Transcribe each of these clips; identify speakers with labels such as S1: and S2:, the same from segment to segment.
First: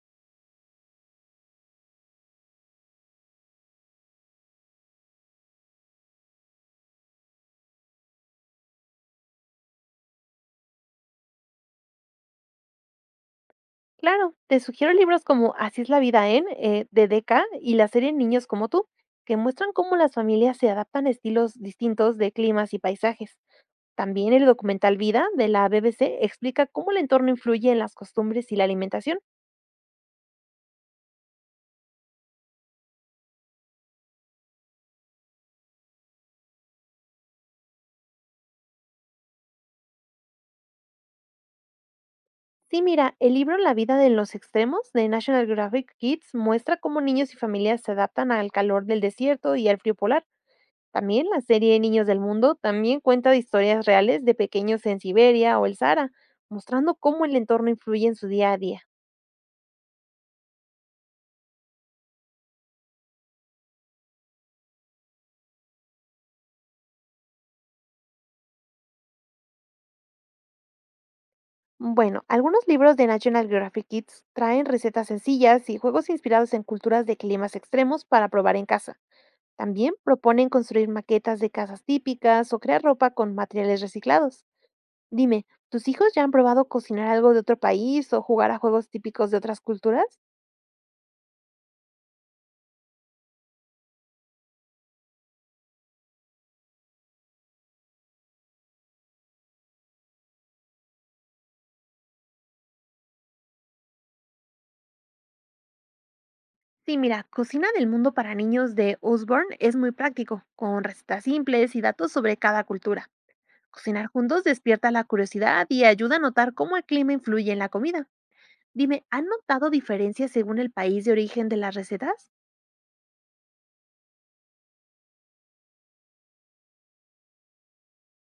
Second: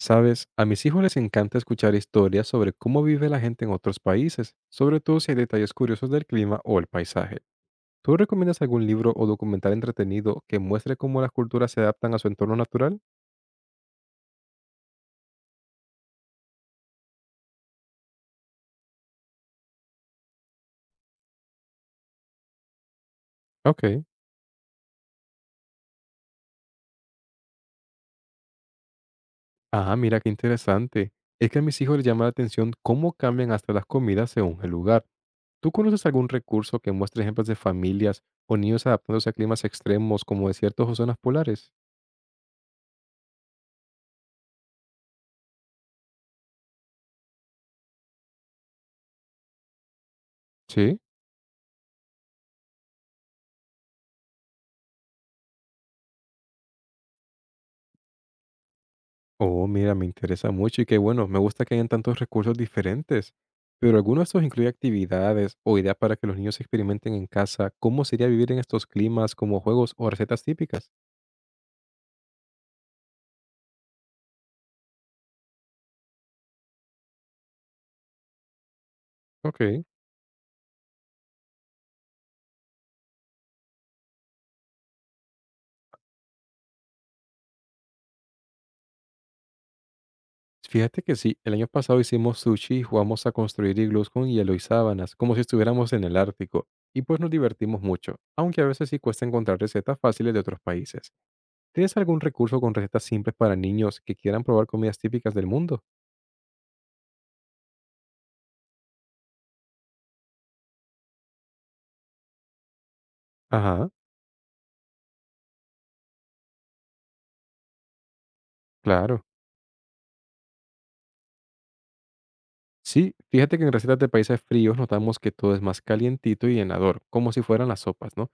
S1: Sabes, a mis hijos les encanta escuchar historias sobre cómo vive la gente en otros países, sobre todo si hay detalles curiosos del clima o el paisaje. ¿Tú recomiendas algún libro o documental entretenido que muestre cómo las culturas se adaptan a su entorno natural?
S2: Claro, te sugiero libros como Así es la vida en, de Deka y la serie Niños como tú, que muestran cómo las familias se adaptan a estilos distintos de climas y paisajes.
S1: Ok.
S2: También el documental Vida de la BBC explica cómo el entorno influye en las costumbres y la alimentación.
S1: Ah, mira qué interesante. Es que a mis hijos les llama la atención cómo cambian hasta las comidas según el lugar. ¿Tú conoces algún recurso que muestre ejemplos de familias o niños adaptándose a climas extremos como desiertos o zonas polares?
S2: Sí, mira, el libro La vida en los extremos de National Geographic Kids muestra cómo niños y familias se adaptan al calor del desierto y al frío polar.
S1: Sí.
S2: También la serie Niños del Mundo también cuenta de historias reales de pequeños en Siberia o el Sahara, mostrando cómo el entorno influye en su día a día.
S1: Oh, mira, me interesa mucho y qué bueno, me gusta que hayan tantos recursos diferentes. Pero alguno de estos incluye actividades o ideas para que los niños experimenten en casa. ¿Cómo sería vivir en estos climas como juegos o recetas típicas?
S2: Bueno, algunos libros de National Geographic Kids traen recetas sencillas y juegos inspirados en culturas de climas extremos para probar en casa.
S1: Ok.
S2: También proponen construir maquetas de casas típicas o crear ropa con materiales reciclados. Dime, ¿tus hijos ya han probado cocinar algo de otro país o jugar a juegos típicos de otras culturas?
S1: Fíjate que sí, el año pasado hicimos sushi y jugamos a construir iglús con hielo y sábanas, como si estuviéramos en el Ártico. Y pues nos divertimos mucho, aunque a veces sí cuesta encontrar recetas fáciles de otros países. ¿Tienes algún recurso con recetas simples para niños que quieran probar comidas típicas del mundo?
S2: Sí, mira, Cocina del Mundo para Niños de Osborne es muy práctico, con recetas simples y datos sobre cada cultura.
S1: Ajá,
S2: Cocinar juntos despierta la curiosidad y ayuda a notar cómo el clima influye en la comida. Dime,
S1: claro.
S2: ¿han notado diferencias según el país de origen de las recetas?
S1: Sí, fíjate que en recetas de países fríos notamos que todo es más calientito y llenador, como si fueran las sopas, ¿no?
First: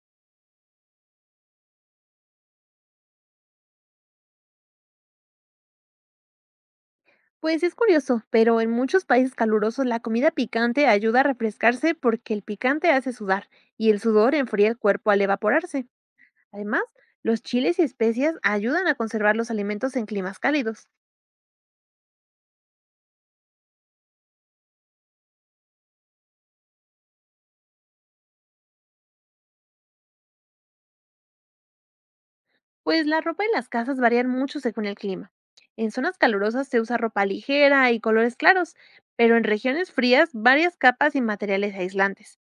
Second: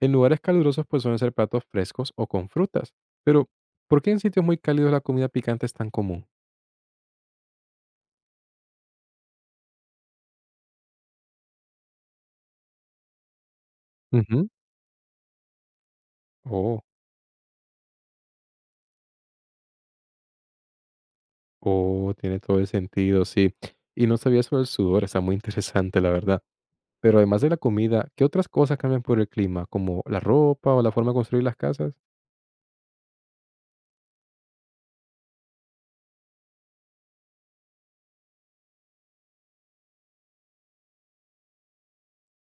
S1: En lugares calurosos pues suelen ser platos frescos o con frutas. Pero, ¿por qué en sitios muy cálidos la comida picante es tan común?
S2: Pues es curioso, pero en muchos países calurosos la comida picante ayuda a refrescarse porque el picante hace sudar y el sudor
S1: Ujú.
S2: enfría el cuerpo al evaporarse.
S1: Oh,
S2: Además, los chiles y especias ayudan a conservar los alimentos en climas cálidos.
S1: oh, tiene todo el sentido, sí. Y no sabía sobre el sudor, está muy interesante, la verdad. Pero además de la comida, ¿qué otras cosas cambian por el clima, como la ropa o la forma de construir las casas?
S2: Pues la ropa en las casas varían mucho según el clima. En zonas calurosas se usa ropa ligera y colores claros, pero en regiones frías varias capas y materiales aislantes.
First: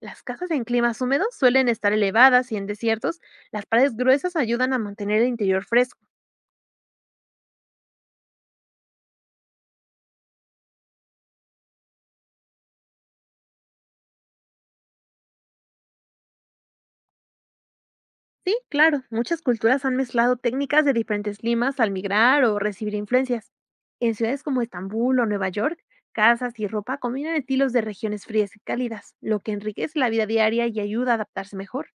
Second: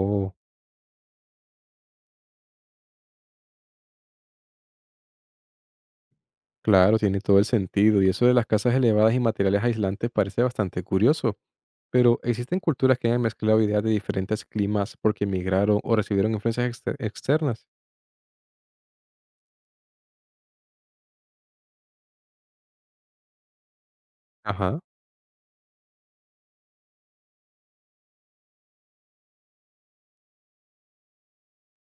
S2: Las casas en climas húmedos suelen estar elevadas y en desiertos las paredes gruesas ayudan a mantener el interior fresco.
S1: claro, tiene todo el sentido. Y eso de las casas elevadas y materiales aislantes parece bastante curioso. Pero, ¿existen culturas que han mezclado ideas de diferentes climas porque emigraron o recibieron influencias externas?
S2: Sí, claro, muchas culturas han mezclado técnicas de diferentes climas al migrar o recibir influencias. En ciudades como
S1: Ajá.
S2: Estambul o Nueva York, casas y ropa combinan estilos de regiones frías y cálidas, lo que enriquece la vida diaria y ayuda a adaptarse mejor.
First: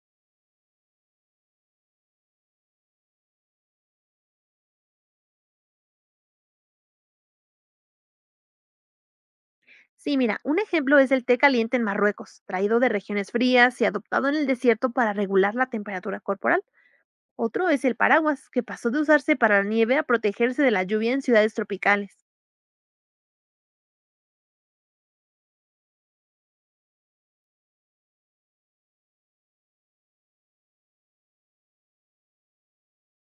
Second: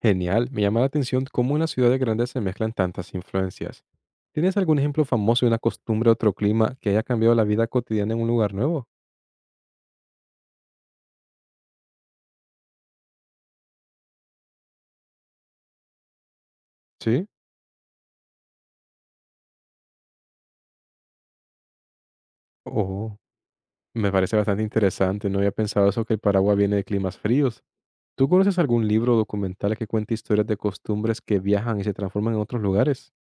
S1: Genial. Me llama la atención cómo en las ciudades grandes se mezclan tantas influencias. ¿Tienes algún ejemplo famoso de una costumbre o otro clima que haya cambiado la vida cotidiana en un lugar nuevo?
S2: Sí, mira, un ejemplo es el té caliente en Marruecos, traído de regiones frías y adoptado en el desierto para regular la temperatura corporal.
S1: Sí.
S2: Otro es el paraguas, que pasó de usarse para la nieve a protegerse de la lluvia en ciudades tropicales.
S1: Oh, me parece bastante interesante. No había pensado eso que el Paraguay viene de climas fríos. ¿Tú conoces algún libro o documental que cuente historias de costumbres que viajan y se transforman en otros lugares?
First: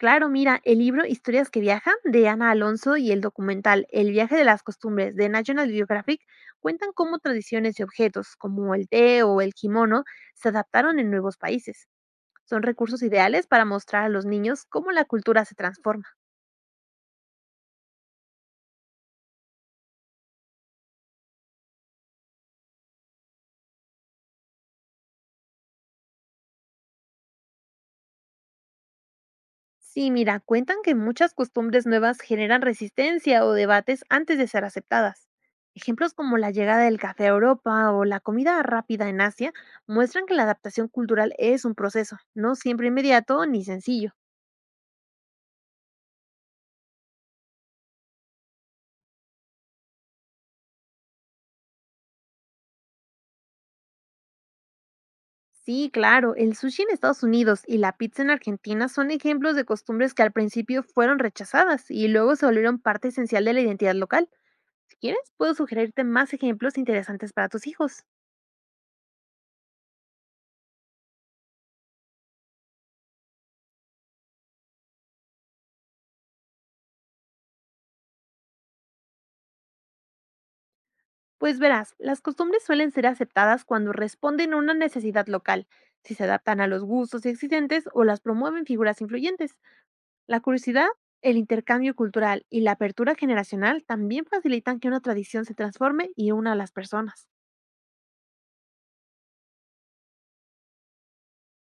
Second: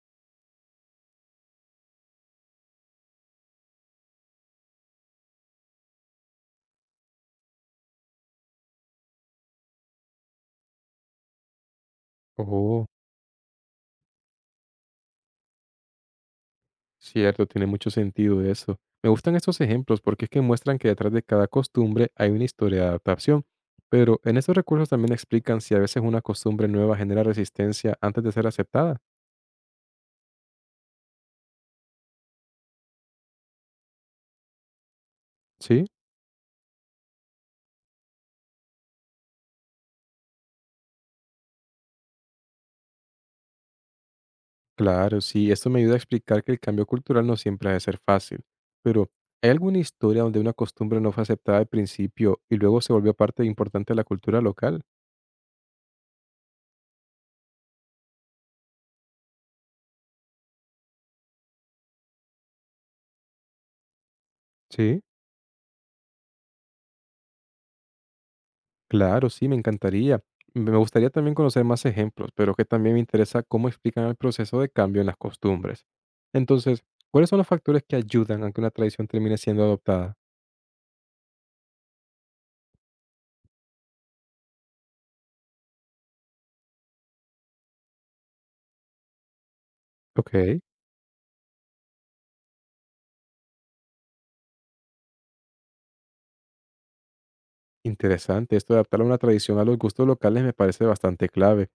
S2: Claro, mira, el libro Historias que viajan de Ana Alonso y el documental El viaje de las costumbres de National Geographic cuentan cómo tradiciones y objetos como el té o el kimono se adaptaron en nuevos países. Son
S1: Oh.
S2: recursos ideales para mostrar a los niños cómo la cultura se transforma.
S1: Cierto, tiene mucho sentido eso. Me gustan estos ejemplos porque es que muestran que detrás de cada costumbre hay una historia de adaptación. Pero en estos recursos también explican si a veces una costumbre nueva genera resistencia antes de ser aceptada.
S2: Sí, mira, cuentan que muchas costumbres nuevas generan resistencia o debates antes de ser aceptadas.
S1: Sí,
S2: Ejemplos como la llegada del café a Europa o la comida rápida en Asia muestran que la adaptación cultural es un proceso, no siempre inmediato ni sencillo.
S1: claro, sí, esto me ayuda a explicar que el cambio cultural no siempre ha de ser fácil. Pero, ¿hay alguna historia donde una costumbre no fue aceptada al principio y luego se volvió parte importante de la cultura local?
S2: Sí, claro, el sushi en Estados Unidos y la pizza en Argentina son ejemplos de costumbres que al principio fueron rechazadas y luego se volvieron parte esencial de la identidad local. Si
S1: Sí.
S2: quieres, puedo sugerirte más ejemplos interesantes para tus hijos.
S1: Claro, sí, me encantaría. Me gustaría también conocer más ejemplos, pero que también me interesa cómo explican el proceso de cambio en las costumbres. Entonces, ¿cuáles son los factores que ayudan a que una tradición termine siendo adoptada?
S2: Pues verás, las costumbres suelen ser aceptadas cuando responden a una necesidad local, si se adaptan a los gustos existentes o las promueven figuras influyentes. La
S1: Ok.
S2: curiosidad, el intercambio cultural y la apertura generacional también facilitan que una tradición se transforme y una a las personas.
S1: Interesante, esto de adaptar una tradición a los gustos locales me parece bastante clave.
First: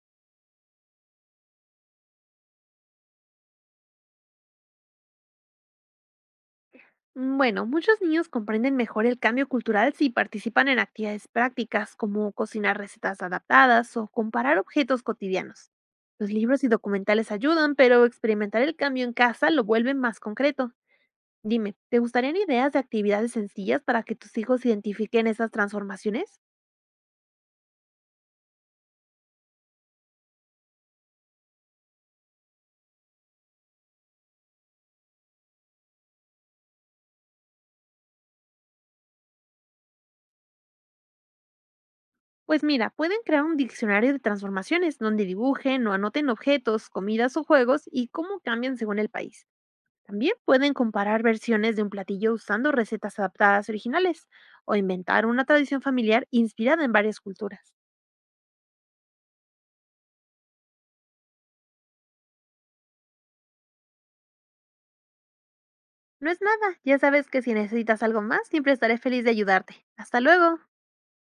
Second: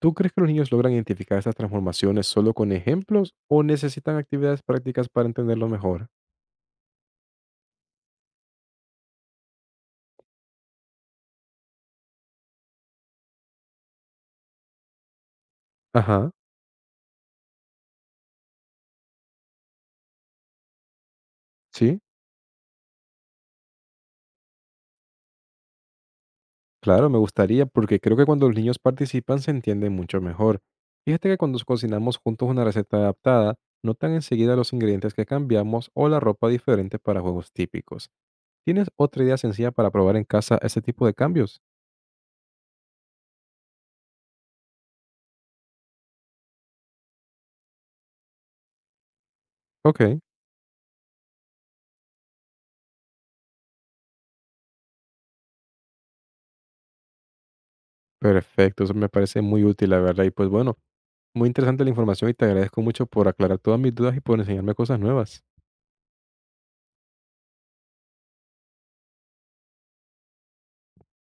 S1: ¿Tú crees que los niños logran identificar estas transformaciones solo con ejemplos o necesitan actividades prácticas para entenderlo mejor?
S2: Bueno, muchos niños comprenden mejor el cambio cultural si participan en actividades prácticas como cocinar recetas adaptadas o comparar objetos cotidianos.
S1: Ajá.
S2: Los libros y documentales ayudan, pero experimentar el cambio en casa lo vuelve más concreto. Dime, ¿te
S1: Sí,
S2: gustarían ideas de actividades sencillas para que tus hijos identifiquen esas transformaciones?
S1: claro, me gustaría porque creo que cuando los niños participan se entienden mucho mejor. Fíjate que cuando cocinamos juntos una receta adaptada, notan enseguida los ingredientes que cambiamos o la ropa diferente para juegos típicos. ¿Tienes otra idea sencilla para probar en casa ese tipo de cambios?
S2: Pues mira, pueden crear un diccionario de transformaciones donde dibujen o anoten objetos, comidas o juegos y cómo cambian según el país.
S1: Ok,
S2: También pueden comparar versiones de un platillo usando recetas adaptadas originales o inventar una tradición familiar inspirada en varias culturas.
S1: perfecto, eso me parece muy útil, la verdad. Y pues bueno, muy interesante la información y te agradezco mucho por aclarar todas mis dudas y por enseñarme cosas nuevas.
S2: No es nada, ya sabes que si necesitas algo más, siempre estaré feliz de ayudarte. Hasta luego.